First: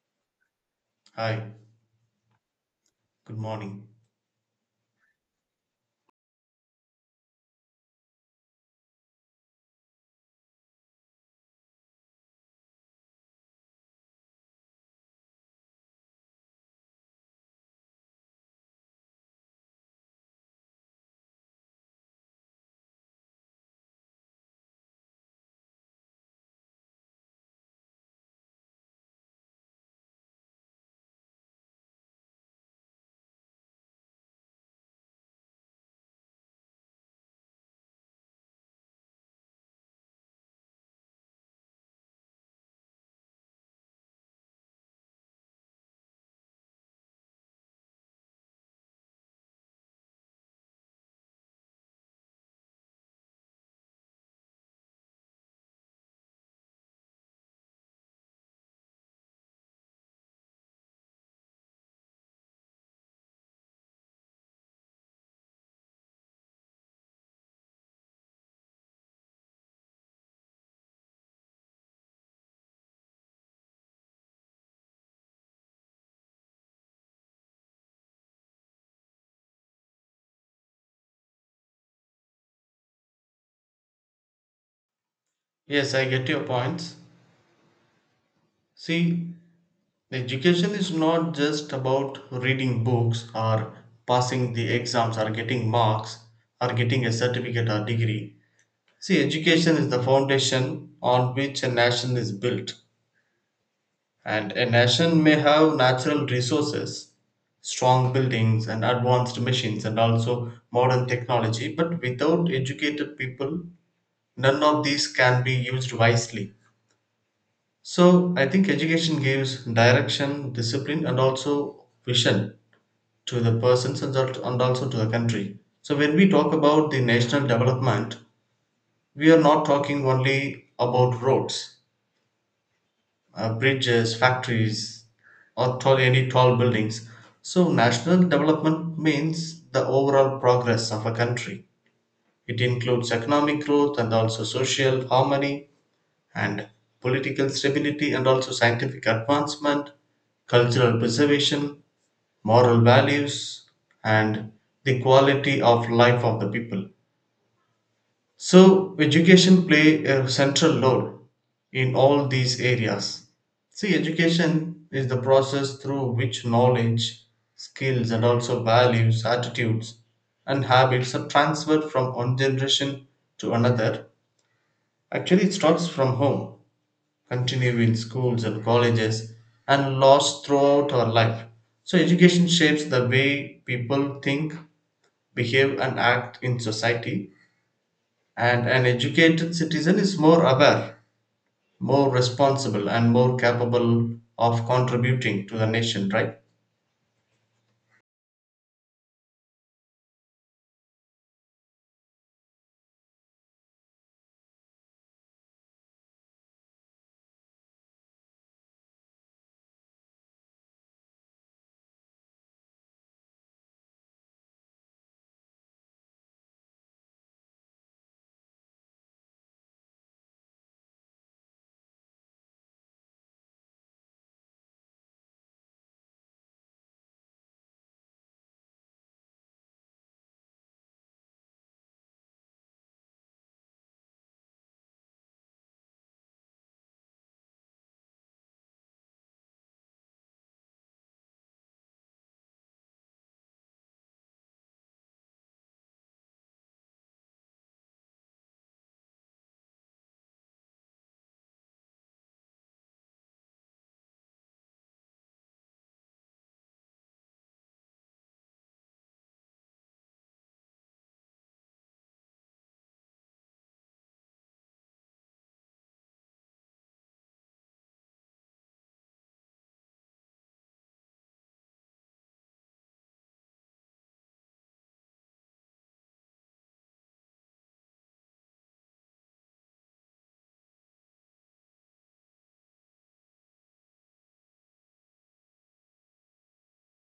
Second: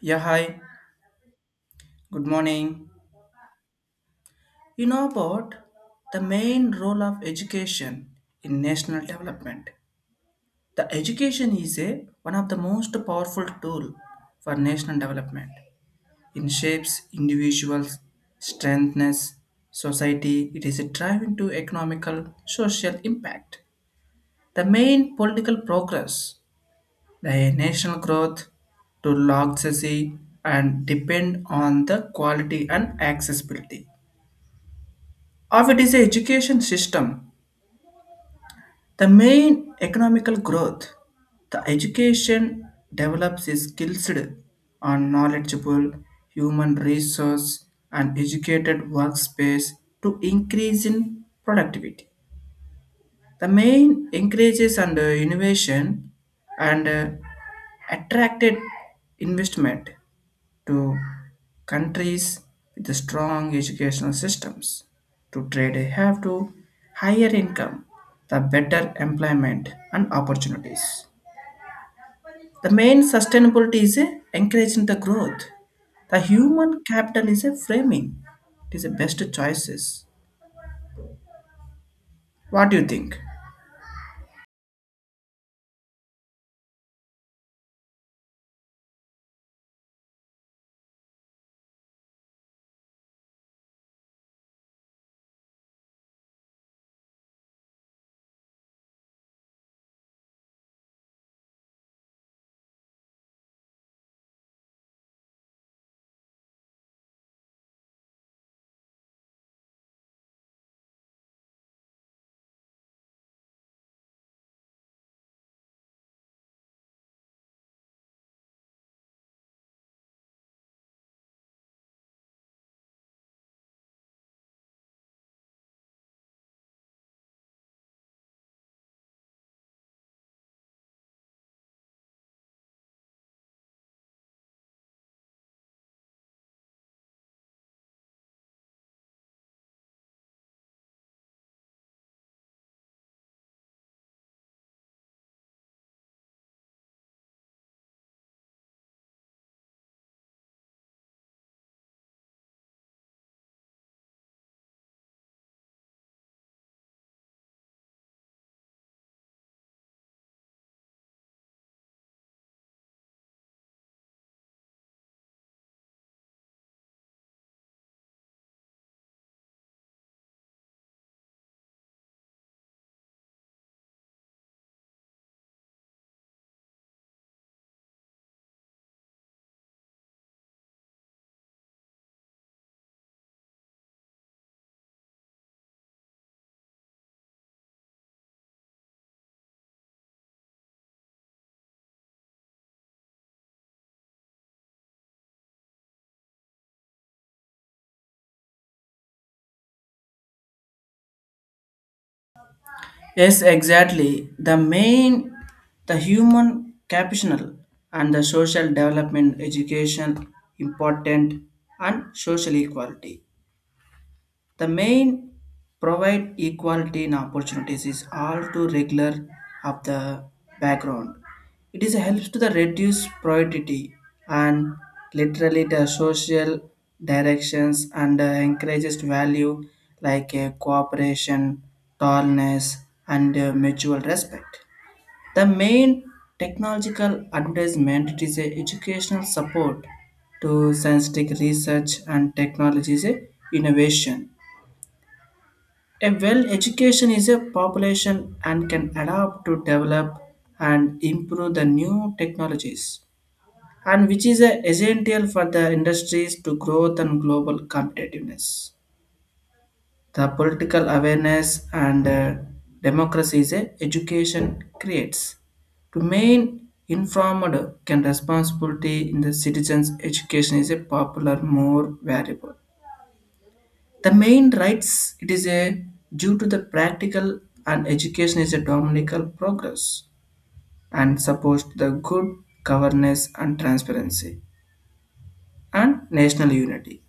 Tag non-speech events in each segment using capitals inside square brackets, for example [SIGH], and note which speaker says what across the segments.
Speaker 1: Yeah, hi.
Speaker 2: Hi,
Speaker 1: Good morning.
Speaker 2: good morning.
Speaker 1: You know about the main role of education in national development. The education is a one of the most powerful tool for national development. It shapes individuals, strengthens society. It is a driving to economical, social impact. The main political progress, the national growth, to log and depend on the quality and accessibility of it is a education system. The main economical growth, the education develops is skills and knowledgeable human resource and educated workspace to increase in productivity. The main increases and innovation and attracted investment to countries with strong educational systems. To trade, have to higher income, the better employment and opportunities. The main sustainability is a encouraging the growth. The human capital is a framing. It is the best choices. What do you think?
Speaker 2: Yes, I get your points. See, education is not just about reading books or passing the exams or getting marks or getting a certificate or degree. See, education is the foundation on which a nation is built. And a nation may have natural resources, strong buildings, and advanced machines, and also modern technology, but without educated people, none of these can be used wisely. So I think education gives direction, discipline, and also vision to the persons and and also to the country. So when we talk about the national development, we are not talking only about roads, bridges, factories, or tall, any tall buildings. So national development means the overall progress of a country. It includes economic growth and also social harmony, and political stability and also scientific advancement, cultural preservation, moral values, and the quality of life of the people. So, education play a central role in all these areas. See, education is the process through which knowledge, skills, and also values, attitudes, and habits are transferred from one generation to another. Actually, it starts from home, continue in schools and colleges and laws throughout our life. So, education shapes the way people think, behave, and act in society. And an educated citizen is more aware, more responsible, and more capable of contributing to the nation, right?
Speaker 1: Yes, exactly. The main, the human capital and the social development, education, important, and social equality. The main provide equality in opportunities is all too regular of the background. It is helps to the reduce poverty and literally the social directions and encourages value like cooperation, tolerance, and mutual respect. The main technological advertisement it is a educational support to scientific research and technologies innovation. A well education is a population and can adapt to develop and improve the new technologies and which is a essential for the industries to growth and global competitiveness. The political awareness and democracy is a education creates. To main informed can responsibility in the citizens' education is a popular more valuable. The main rights it is a due to the practical and education is a dominical progress and supports the good governance and transparency and national unity.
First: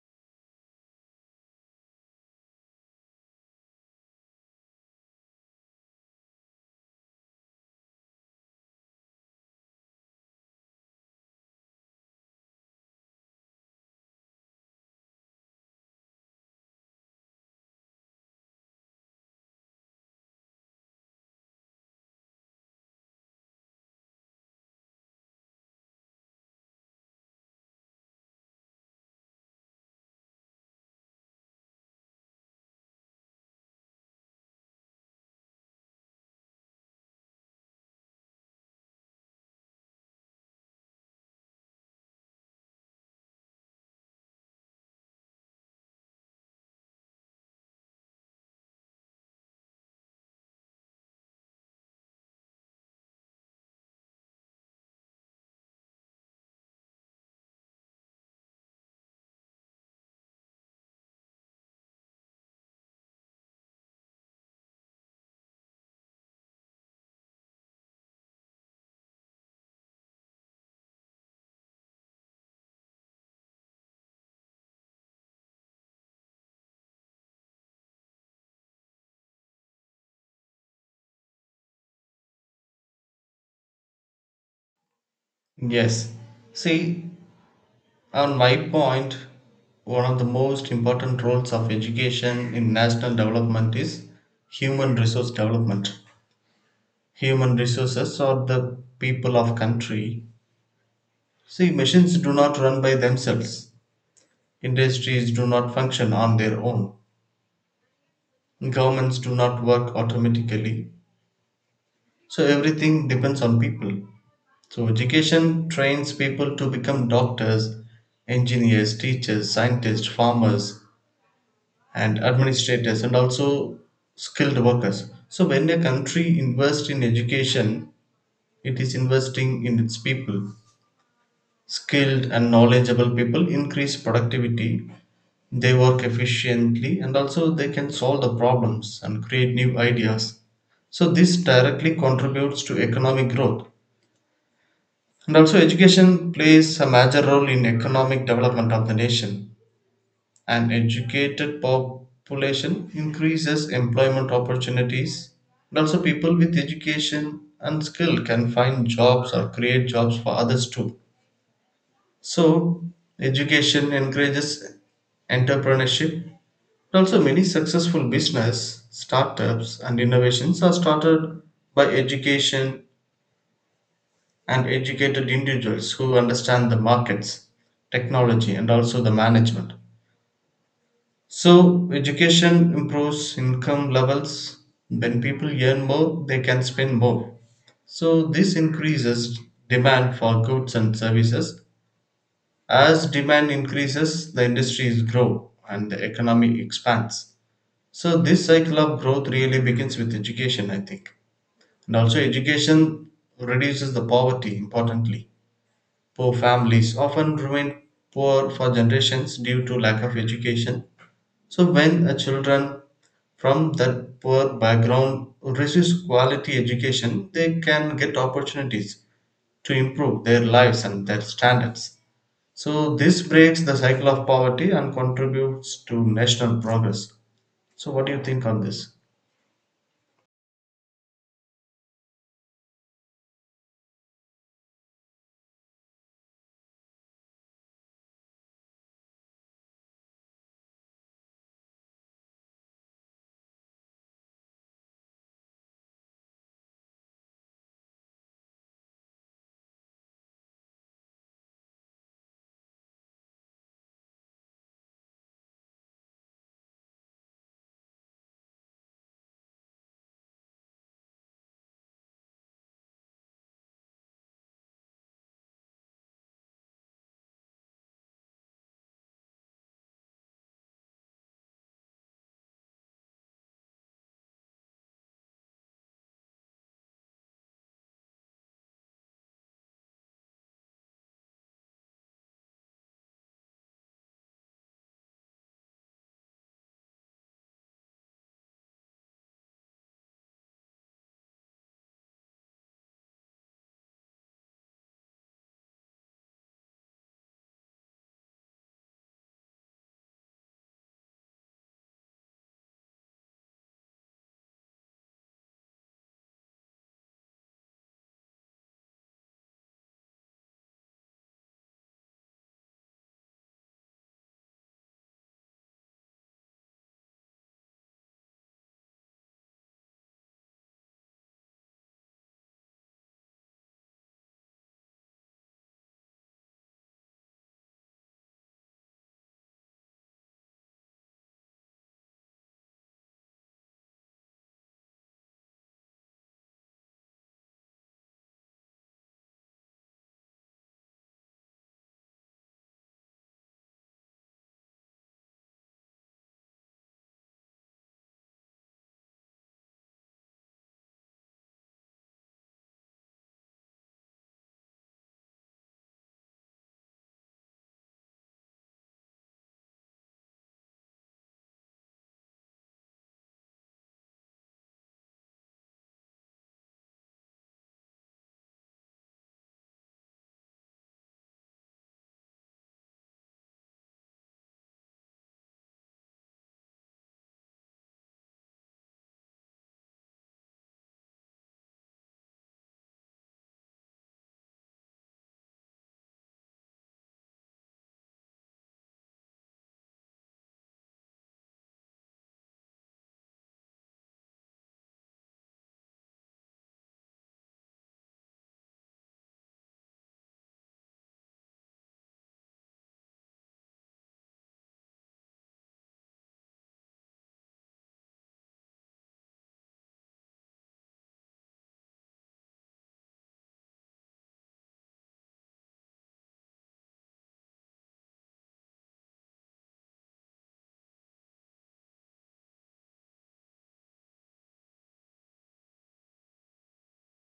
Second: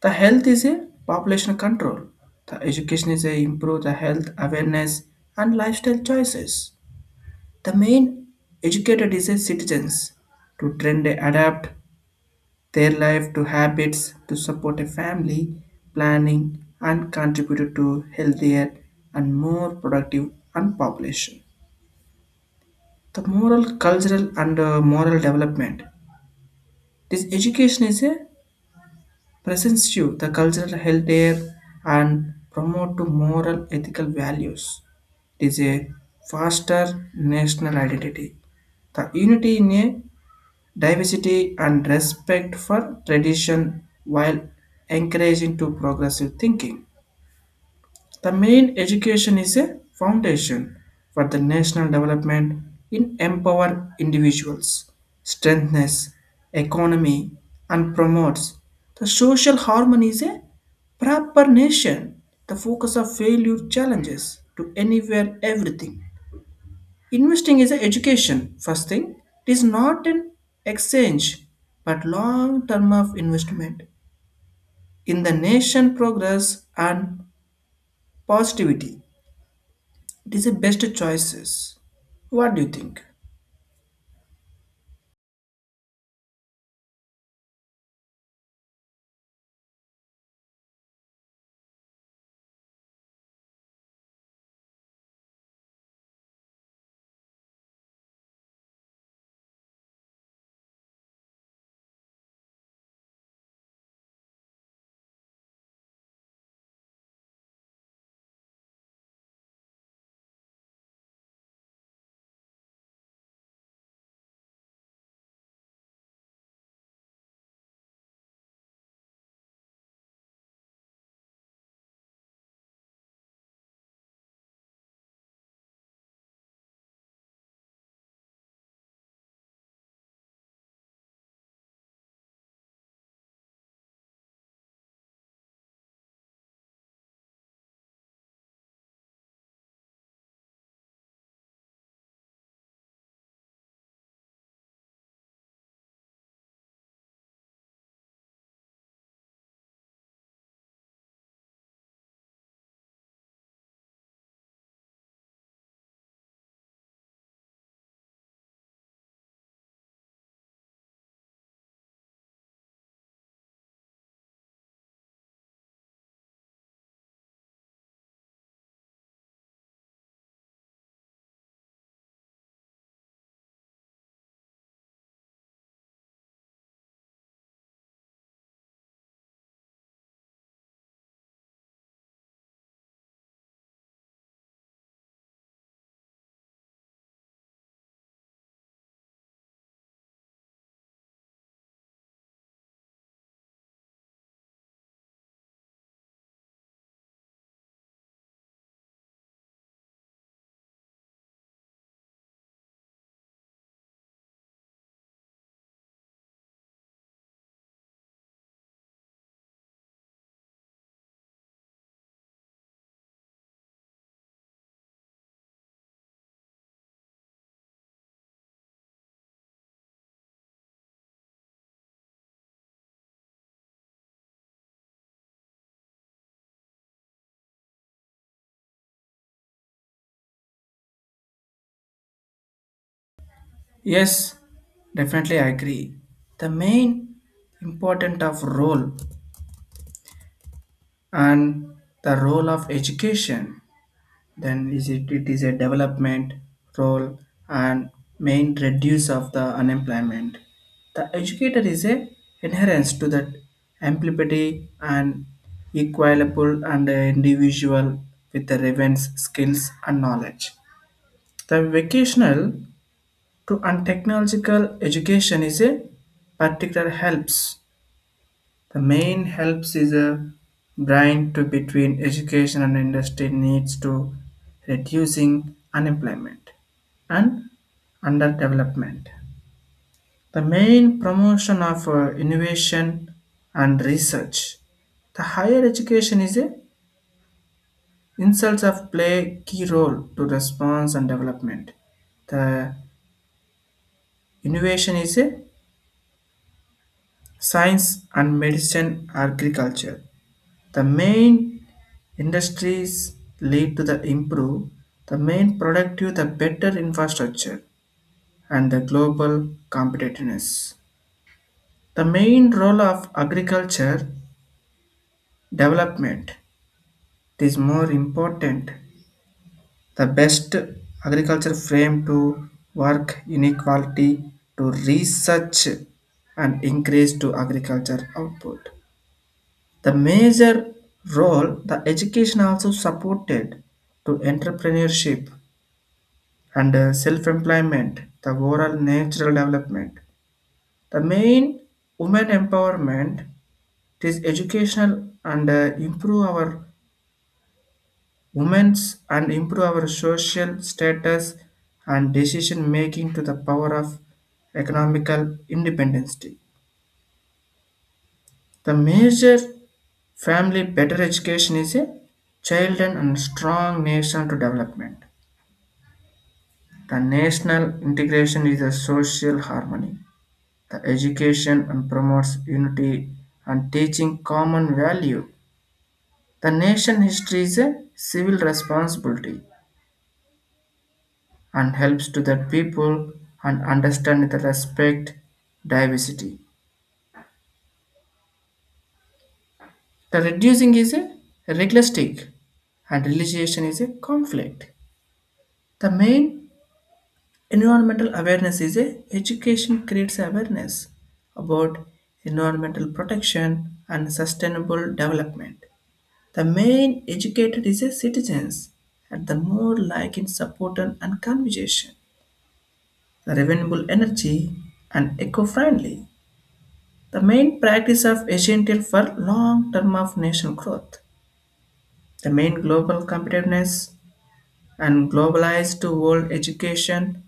Speaker 1: The health is a population control. The education is a improve the health awareness and lifestyle choices. The main educated is a citizens to trend adapt their life to habits to support a family planning and contributed to healthier and more productive and population. The moral cultural and moral development, this education is a presents you the cultural healthier and promote to moral ethical values. It is a faster national identity, the unity in a diversity and respect for tradition while encouraging to progressive thinking. The main education is a foundation for the national development in empower individuals, strengthens economy and promotes the social harmony is a proper nation. The focus of failure challenges to anywhere everything. Investing is an education, first thing. It is not an exchange, but long term of investment in the nation progress and positivity. It is the best choices. What do you think?
Speaker 2: Yes. See, on my point, one of the most important roles of education in national development is human resource development. Human resources or the people of country. See, machines do not run by themselves. Industries do not function on their own. Governments do not work automatically. So everything depends on people. So education trains people to become doctors, engineers, teachers, scientists, farmers, and administrators, and also skilled workers. So when a country invests in education, it is investing in its people. Skilled and knowledgeable people increase productivity, they work efficiently, and also they can solve the problems and create new ideas. So this directly contributes to economic growth, and also education plays a major role in economic development of the nation. An educated population increases employment opportunities, and also people with education and skill can find jobs or create jobs for others too. So, education encourages entrepreneurship. And also, many successful business, startups, and innovations are started by education and educated individuals who understand the markets, technology, and also the management. So, education improves income levels. When people earn more, they can spend more. So, this increases demand for goods and services. As demand increases, the industries grow and the economy expands. So, this cycle of growth really begins with education, I think. And also, education reduces the poverty importantly. Poor families often remain poor for generations due to lack of education. So, when a children from that poor background receives quality education, they can get opportunities to improve their lives and their standards. So this breaks the cycle of poverty and contributes to national progress. So what do you think on this?
Speaker 1: Yes, definitely I agree. The main important of role and the role of education then is it is a development role and main reduce of the unemployment. The educator is a inherence to that empathy and equalable and a individual with the relevance, skills and knowledge. The vocational to and technological education is a particular helps, the main helps is a brain to between education and industry needs to reducing unemployment and underdevelopment. The main promotion of innovation and research. The higher education is a insults of play key role to response and development. The innovation is a science and medicine agriculture. The main industries lead to the improve, the main productive, the better infrastructure and the global competitiveness. The main role of agriculture development is more important. The best agriculture frame to work inequality to research and increase to agriculture output. The major role the education also supported to entrepreneurship and self-employment, the overall natural development. The main women empowerment it is educational and improve our women's and improve our social status and decision making to the power of economical independence. The major family better education is a child and strong nation to development. The national integration is a social harmony. The education and promotes unity and teaching common value. The nation history is a civil responsibility and helps to the people and understand the respect diversity. The reducing is a realistic and realization is a conflict. The main environmental awareness is a education creates awareness about environmental protection and sustainable development. The main educated is a citizens and the more like in support and conversation, the renewable energy and eco-friendly. The main practice of essential for long term of national growth. The main global competitiveness and globalized to world education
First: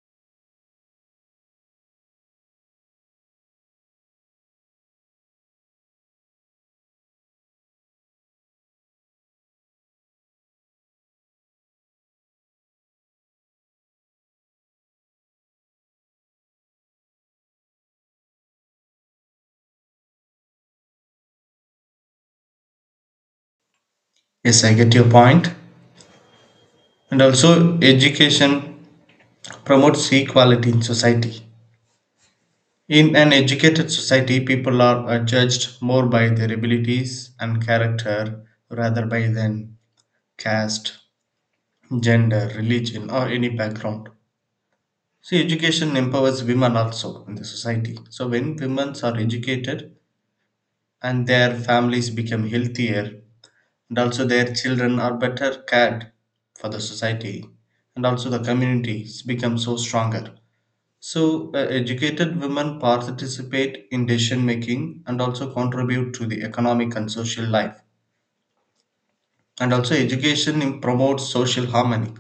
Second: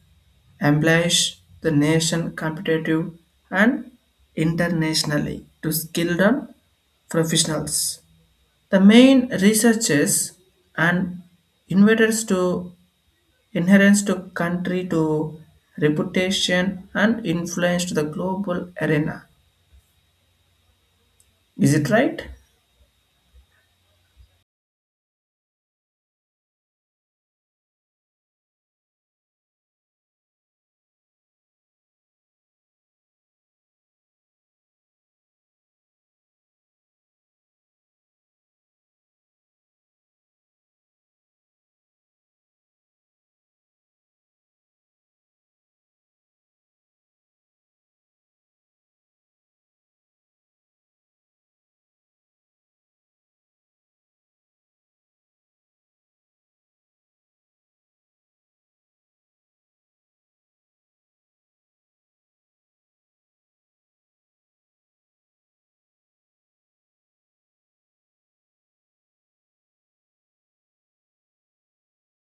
Speaker 1: emplies the nation competitive and internationally to skilled and professionals. The main researchers and inventors to inherence to country to reputation and influence to the global arena. Is it right?
Speaker 2: Yes, I get your point. And also education promotes equality in society. In an educated society, people are judged more by their abilities and character rather by than caste, gender, religion or any background. So education empowers women also in the society. So when women are educated and their families become healthier and also their children are better cared for the society and also the communities become so stronger. So educated women participate in decision making and also contribute to the economic and social life. And also education promotes social harmony.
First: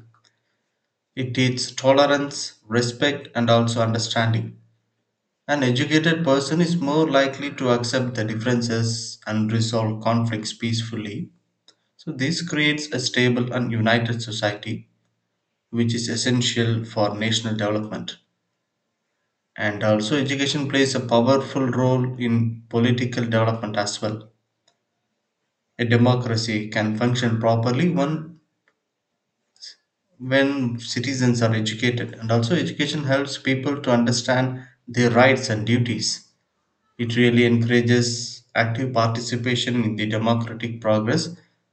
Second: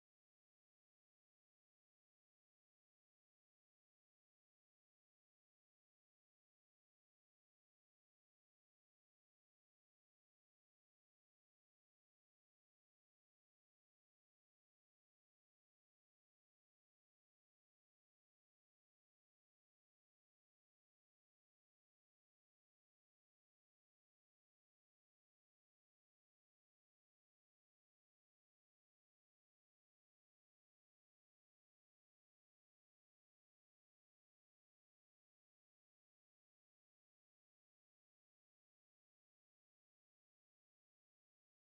Speaker 2: It teaches tolerance, respect and also understanding. An educated person is more likely to accept the differences and resolve conflicts peacefully. So this creates a stable and united society which is essential for national development. And also, education plays a powerful role in political development as well. A democracy can function properly when citizens are educated, and also, education helps people to understand their rights and duties. It really encourages active participation in the democratic progress,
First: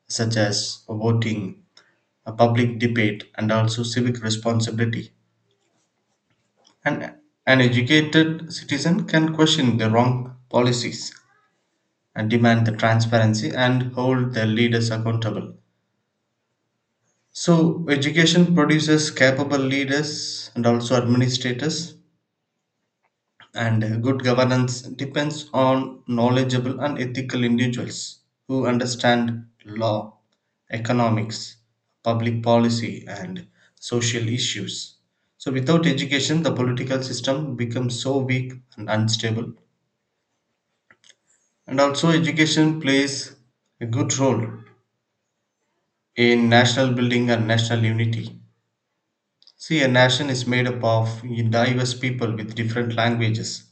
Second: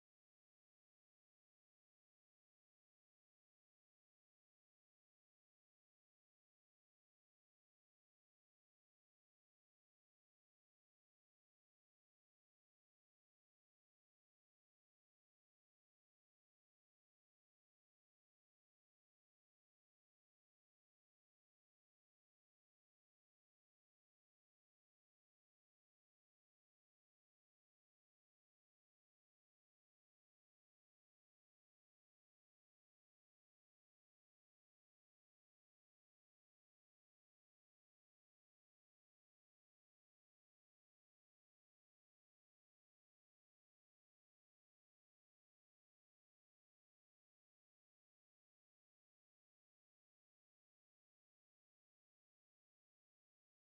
Speaker 2: such as voting, a public debate, and also civic responsibility. An, an educated citizen can question the wrong policies and demand the transparency and hold their leaders accountable. So, education produces capable leaders and also administrators, and good governance depends on knowledgeable and ethical individuals who understand law, economics, public policy, and social issues. So, without education, the political system becomes so weak and unstable. And also, education plays a good role in national building and national unity. See, a nation is made up of diverse people with different languages,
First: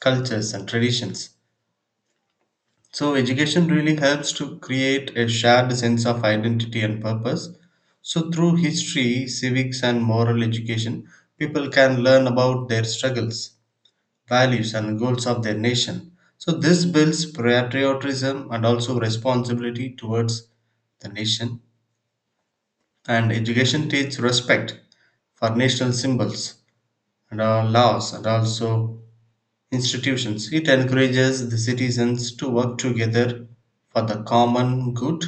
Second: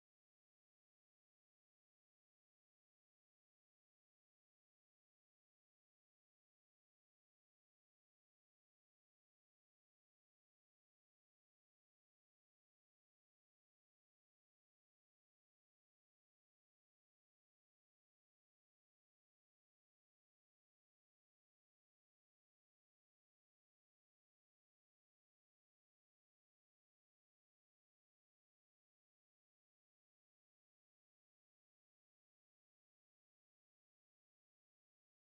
Speaker 2: cultures, and traditions. So, education really helps to create a shared sense of identity and purpose. So, through history, civics, and moral education, people can learn about their struggles, values and goals of their nation. So this builds patriotism and also responsibility towards the nation. And education teaches respect for national symbols and our laws and also institutions. It encourages the citizens to work together for the common good.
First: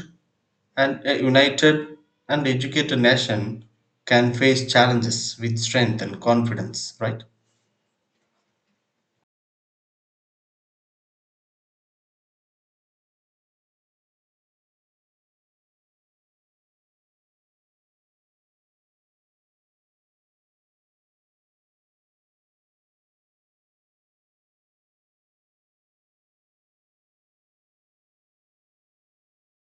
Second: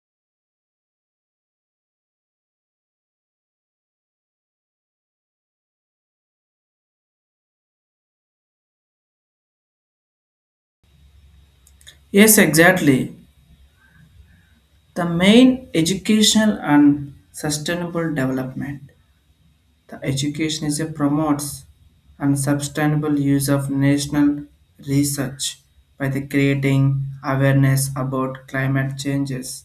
Speaker 2: And a united and educated nation can face challenges with strength and confidence, right?
Speaker 1: Yes, exactly. The main educational and sustainable development. The education is a promotes and sustainable use of national research by the creating awareness about climate changes.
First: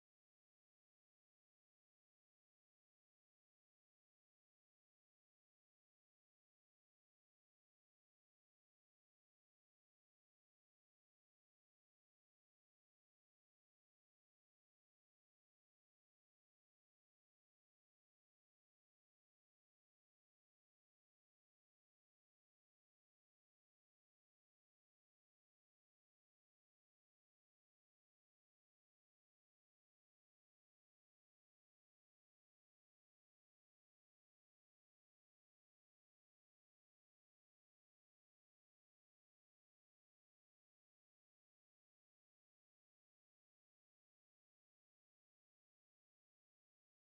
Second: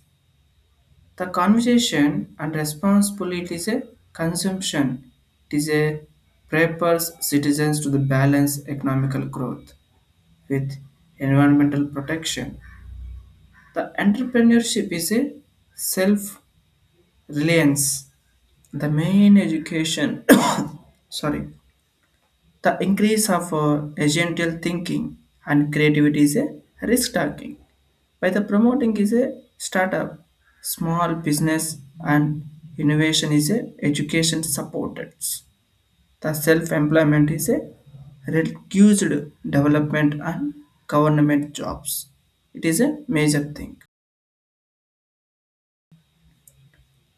Speaker 1: The conversation and responsibility is a consumption. It is a prepares citizens to the balance economical growth with environmental protection. The entrepreneurship is a self-reliance. The main education [COUGHS] sorry. The increase of agential thinking and creativity is a risk taking. By the promoting is a startup, small business and innovation is a education supported. The self-employment is a reduced development and government jobs. It is a major thing.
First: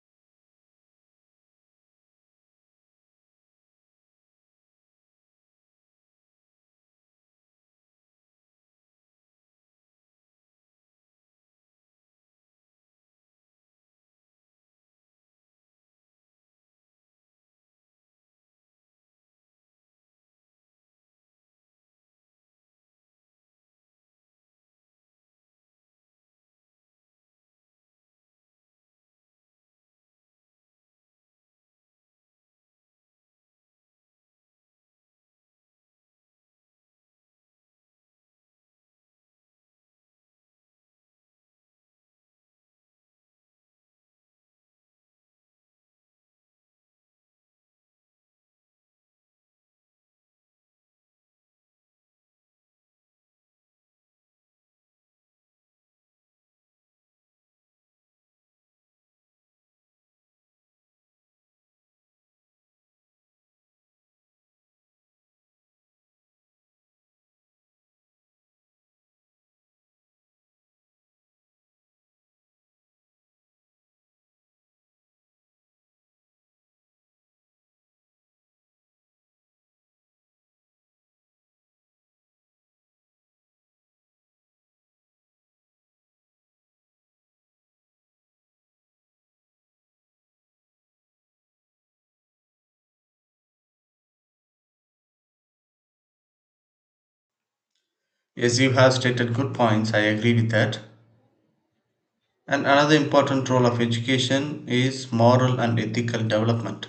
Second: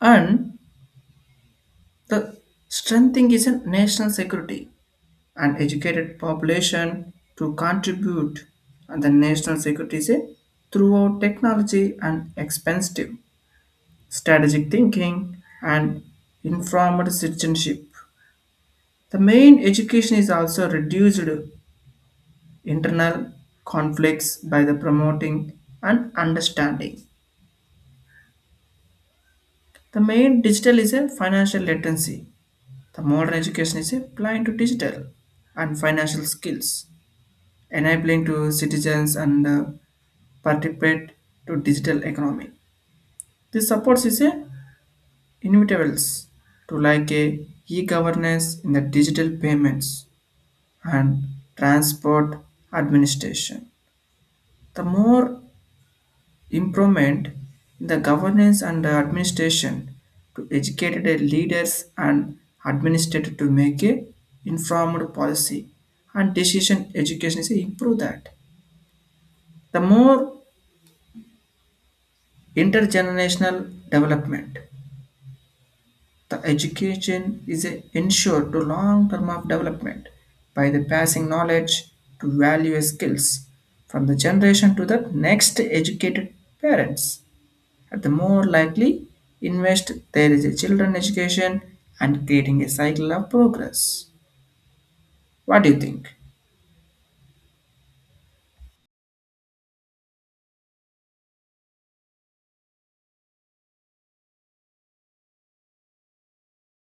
Speaker 1: And the strengthening is a national security and educated population to contribute and the national security say, throughout technology and expensive strategic thinking and informed citizenship. The main education is also reduced internal conflicts by the promoting and understanding. The main digital is a financial latency. The modern education is applying to digital and financial skills, enabling to citizens and participate to digital economy. This supports is a inevitables to like a e-governance in the digital payments and transport administration. The more improvement in the governance and the administration to educated leaders and administrator to make a informed policy and decision education is improve that. The more intergenerational development. The education is ensured to long term of development by the passing knowledge to value skills from the generation to the next educated parents. At the more likely invest there is a children education and creating a cycle of progress. What do you think?
Speaker 2: Yes, you have stated good points. I agree with that. And another important role of education is moral and ethical development.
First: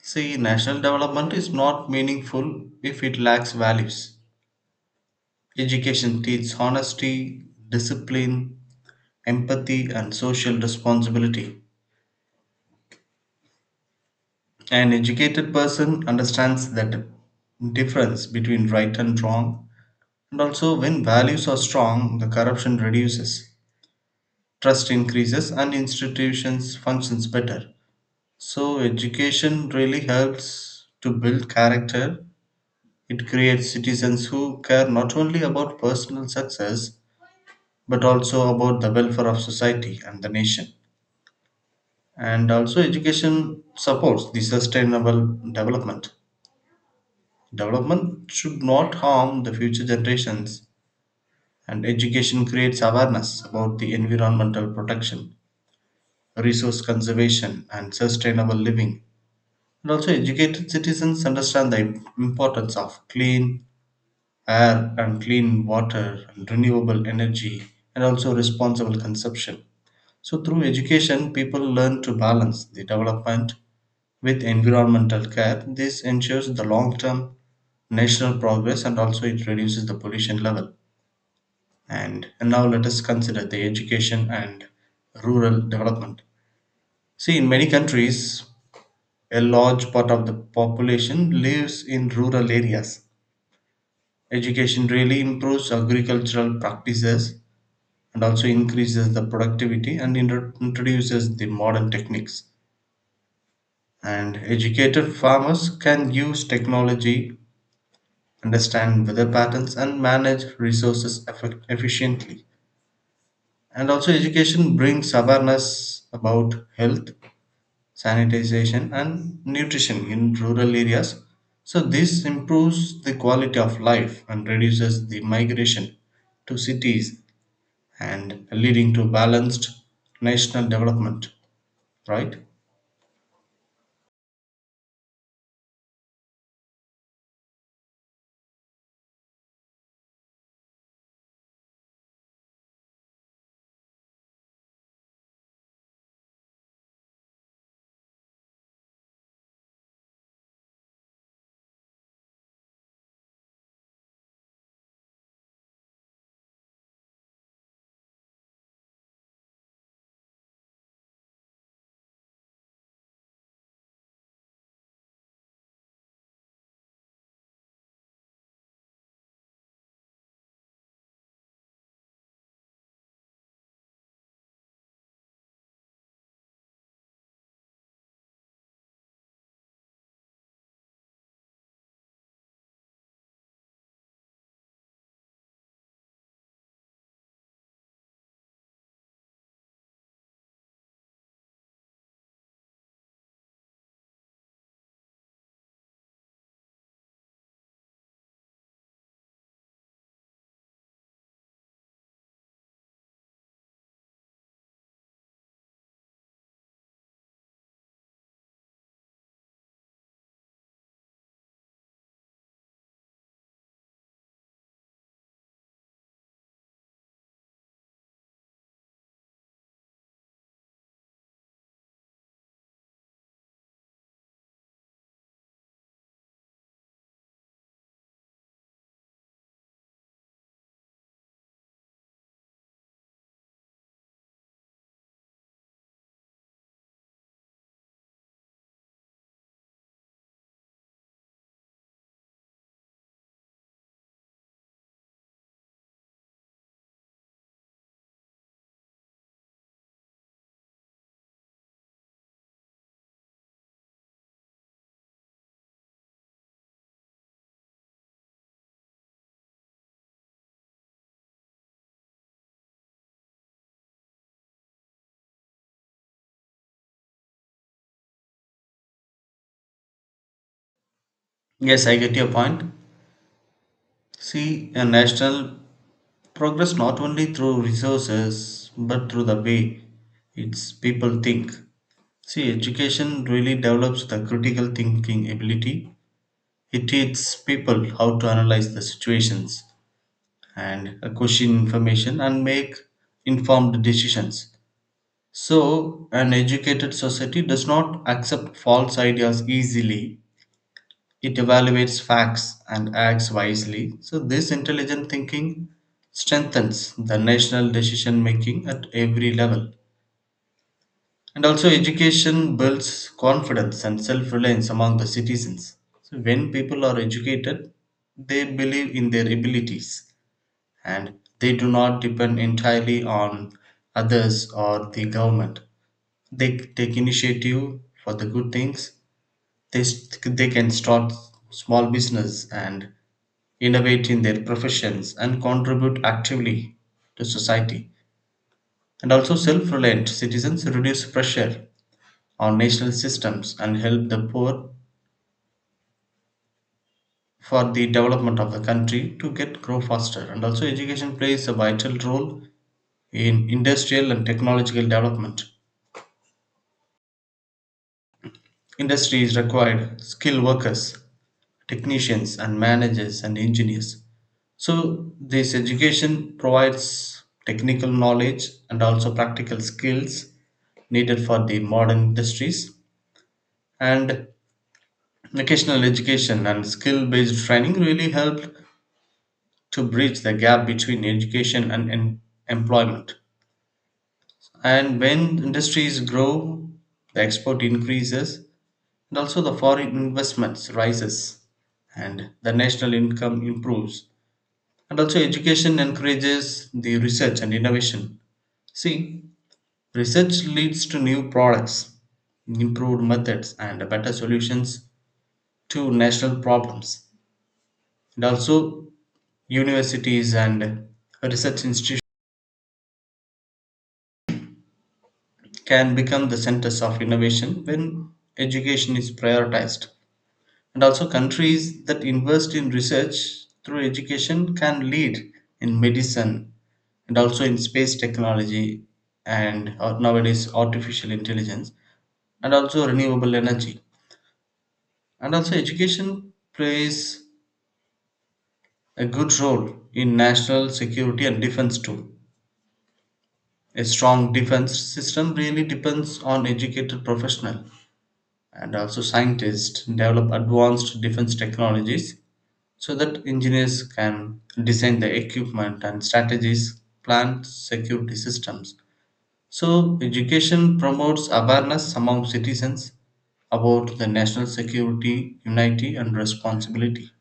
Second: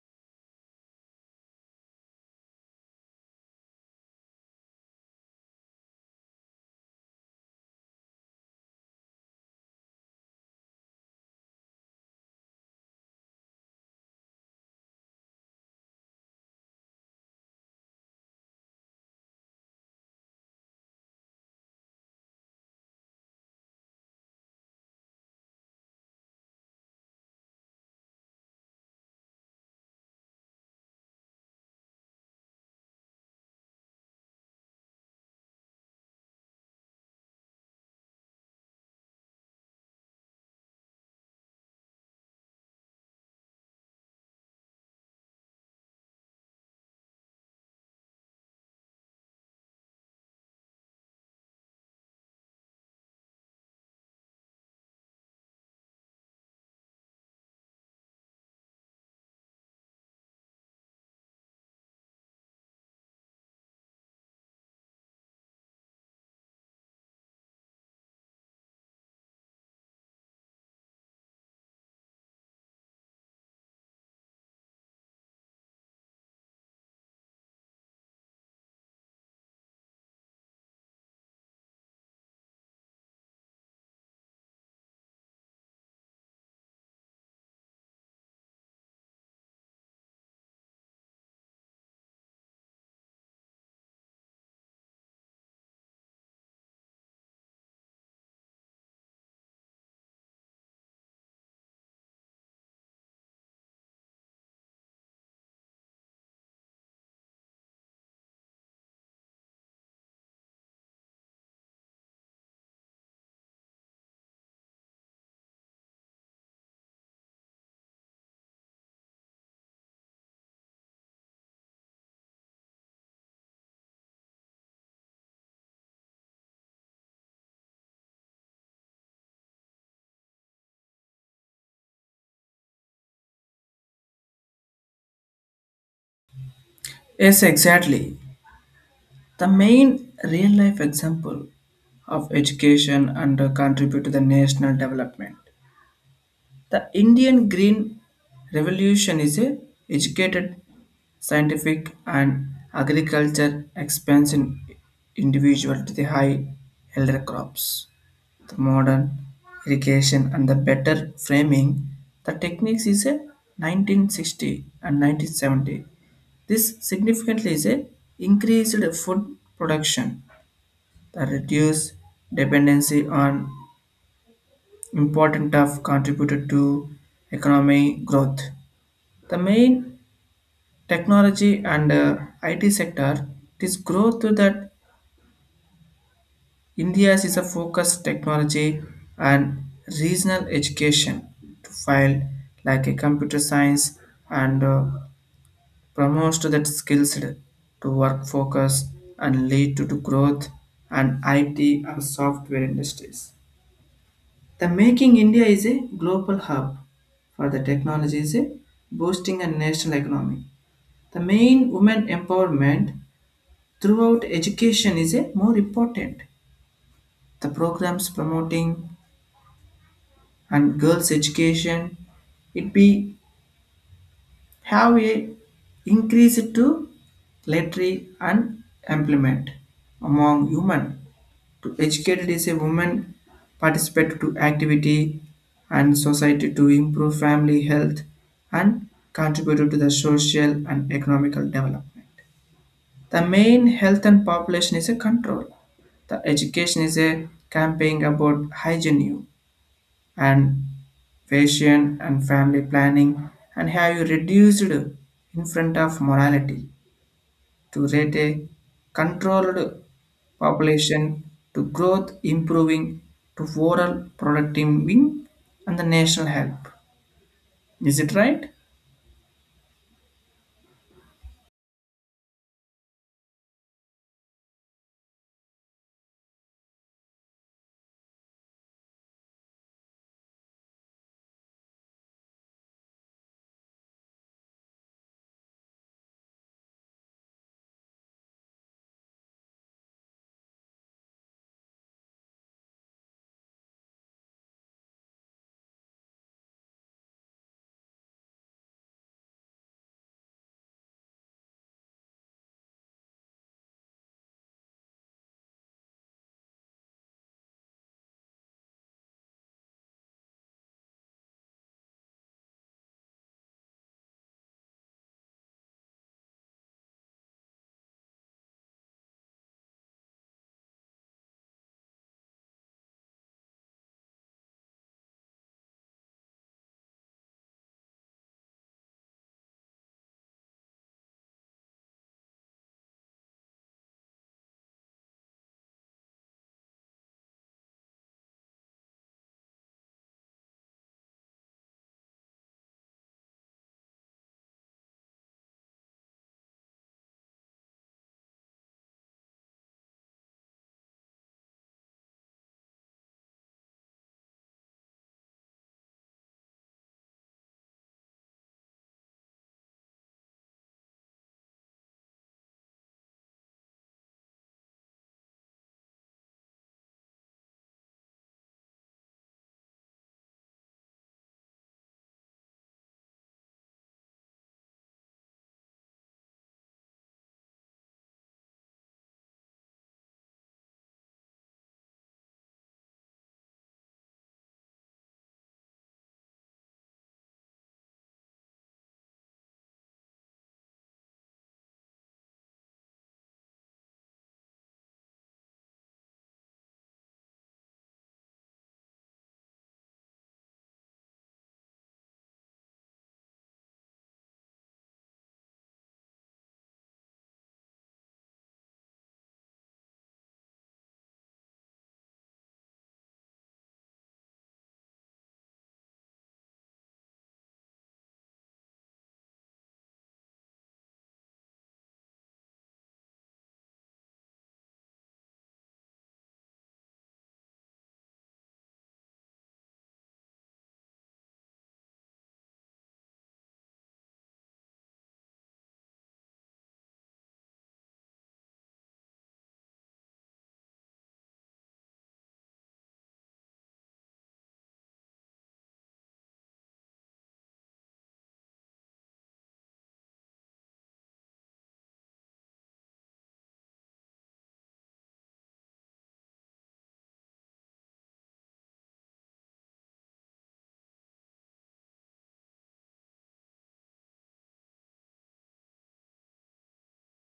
Speaker 2: See, national development is not meaningful if it lacks values. Education teaches honesty, discipline, empathy, and social responsibility. An educated person understands the difference between right and wrong, and also when values are strong, the corruption reduces, trust increases, and institutions functions better. So, education really helps to build character. It creates citizens who care not only about personal success but also about the welfare of society and the nation. And also, education supports the sustainable development. Development should not harm the future generations, and education creates awareness about the environmental protection, resource conservation, and sustainable living. And also, educated citizens understand the importance of clean air and clean water and renewable energy and also responsible consumption. So, through education, people learn to balance the development with environmental care. This ensures the long term national progress and also it reduces the pollution level. And now, let us consider the education and rural development. See, in many countries, a large part of the population lives in rural areas. Education really improves agricultural practices and also increases the productivity and introduces the modern techniques. And educated farmers can use technology, understand weather patterns, and manage resources efficiently. And also, education brings awareness about health, sanitization and nutrition in rural areas. So, this improves the quality of life and reduces the migration to cities and leading to balanced national development, right?
Speaker 1: Yes, exactly. The main real life example of education and contribute to the national development. The Indian Green Revolution is a educated, scientific, and agriculture expansion individual to the high elder crops. The modern irrigation and the better framing, the techniques is a 1960 and 1970. This significantly is a increased food production. The reduced dependency on important of contributed to economic growth. The main technology and IT sector, this growth that India's is a focus technology and regional education to file like a computer science and promotes to that skills to work focus and lead to growth and IT and software industries. The making India is a global hub for the technology is a boosting a national economy. The main women empowerment throughout education is a more important. The programs promoting and girls education it be have a increase to literary and employment among women to educated is a woman participate to activity and society to improve family health and contribute to the social and economical development. The main health and population is a control. The education is a campaign about hygiene and fashion and family planning and have you reduced in front of morality to rate a controlled population to growth improving to overall productivity and the national help. Is it right?
Speaker 2: Yes, I get your point. See, a national progress not only through resources but through the way its people think. See, education really develops the critical thinking ability. It teaches people how to analyze the situations, and question information and make informed decisions. So, an educated society does not accept false ideas easily. It evaluates facts and acts wisely. So, this intelligent thinking strengthens the national decision making at every level. And also, education builds confidence and self reliance among the citizens. So, when people are educated, they believe in their abilities. And they do not depend entirely on others or the government. They take initiative for the good things. They can start small business and innovate in their professions and contribute actively to society. And also, self reliant citizens reduce pressure on national systems and help the poor for the development of the country to get grow faster. And also, education plays a vital role in industrial and technological development. Industry is required skilled workers, technicians, and managers and engineers. So, this education provides technical knowledge and also practical skills needed for the modern industries. And vocational education and skill based training really helped to bridge the gap between education and employment. And when industries grow, the export increases and also the foreign investments rises and the national income improves, and also education encourages the research and innovation. See, research leads to new products, improved methods and better solutions to national problems. And also universities and research institutions can become the centers of innovation when education is prioritized. And also, countries that invest in research through education can lead in medicine and also in space technology and nowadays artificial intelligence and also renewable energy. And also, education plays a good role in national security and defense too. A strong defense system really depends on educated professionals, and also scientists develop advanced defense technologies so that engineers can design the equipment and strategies, plan security systems. So, education promotes awareness among citizens about the national security, unity, and responsibility.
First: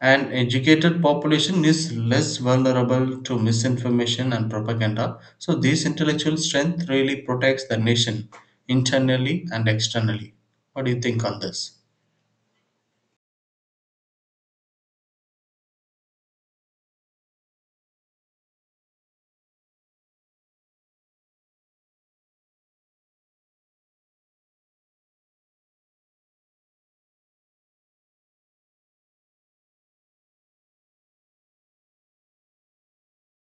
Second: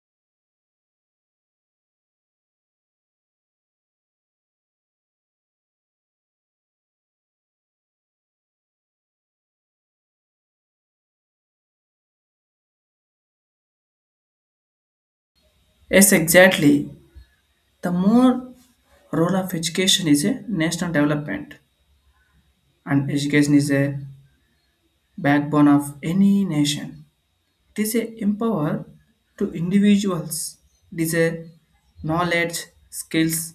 Speaker 2: An educated population is less vulnerable to misinformation and propaganda. So, this intellectual strength really protects the nation internally and externally. What do you think on this?
Speaker 1: Yes, exactly. The more role of education is a national development. And education is a backbone of any nation. It is a empower to individuals. It is a knowledge, skills,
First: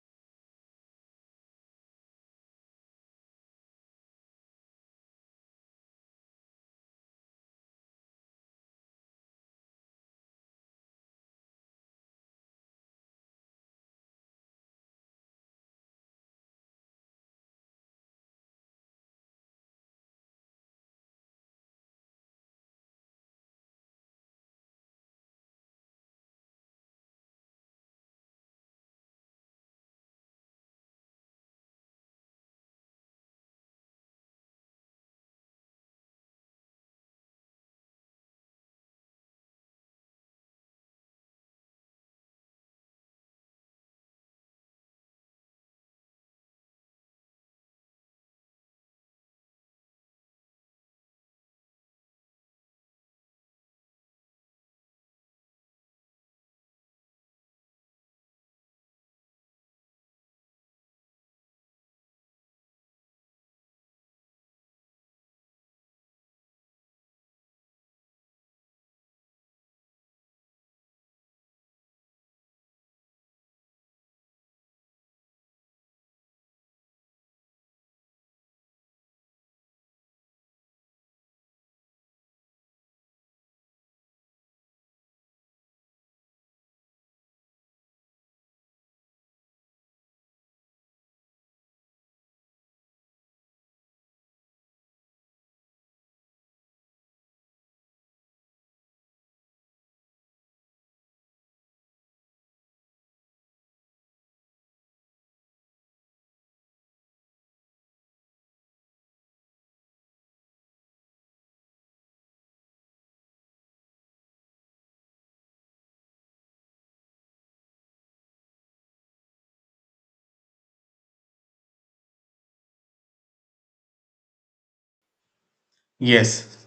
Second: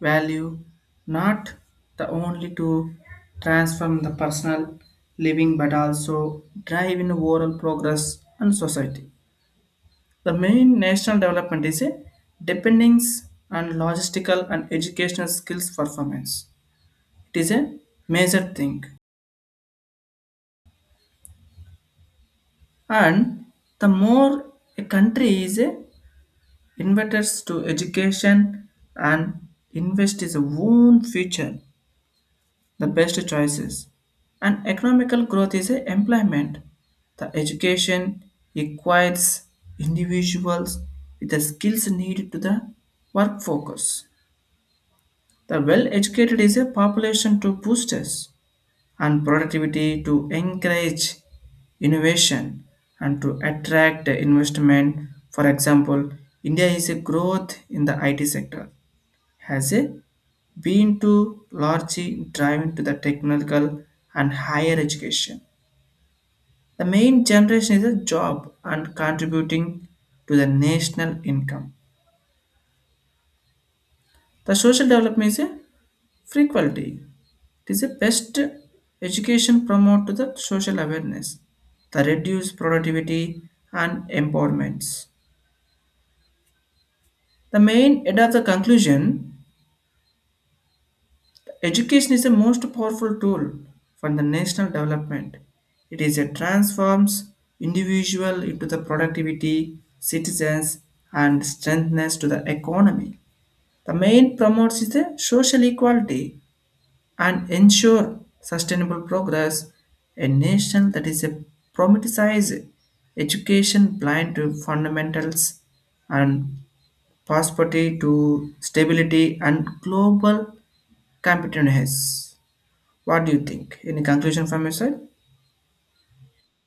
Speaker 1: value, not the only to transform the personal living but also drive in overall progress and society. The main national development is a dependence and logistical and educational skills performance. It is a major thing. And the more a country is a investors to education and invest its own future, the best choices. And economical growth is a employment, the education requires individuals with the skills needed to the work focus, the well educated is a population to boosters and productivity to encourage innovation and to attract investment. For example, India is a growth in the IT sector has a been to largely driven to the technical and higher education. The main generation is a job and contributing to the national income. The social development is a frequency. It is a best education promote to the social awareness, the reduced productivity and empowerments. The main head of the conclusion, education is the most powerful tool for the national development. It is a transforms individual into the productivity, citizens, and strengthens to the economy. The main promotes is the social equality and ensure sustainable progress. A nation that is a problematized education blind to fundamentals and prosperity to stability and global competitiveness. What do you think? Any conclusion from your side?
Speaker 2: Yes,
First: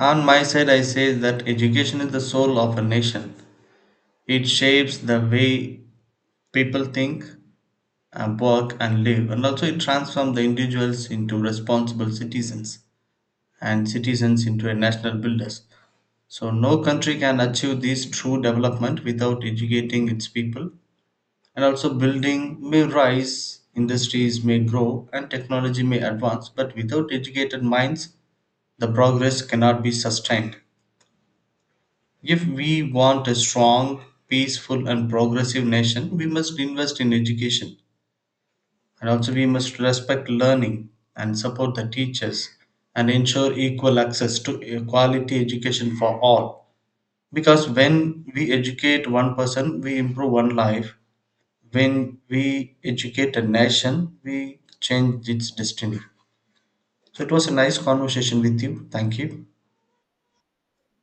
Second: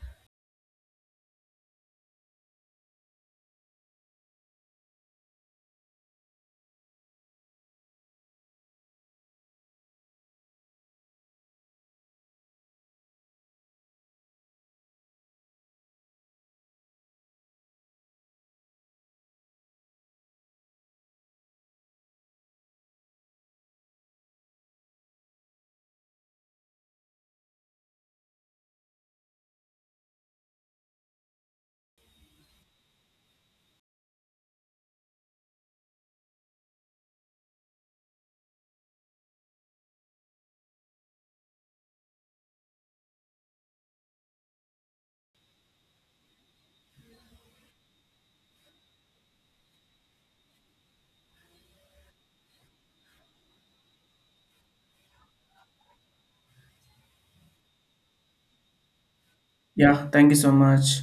Speaker 2: on my side, I say that education is the soul of a nation. It shapes the way people think and work and live, and also it transforms the individuals into responsible citizens and citizens into a national builders. So, no country can achieve this true development without educating its people. And also, building may rise, industries may grow, and technology may advance, but without educated minds, the progress cannot be sustained. If we want a strong, peaceful, and progressive nation, we must invest in education and also we must respect learning and support the teachers and ensure equal access to a quality education for all. Because when we educate one person, we improve one life. When we educate a nation, we change its destiny. So it was a nice conversation with you. Thank you.
Speaker 1: Yeah, thank you so much.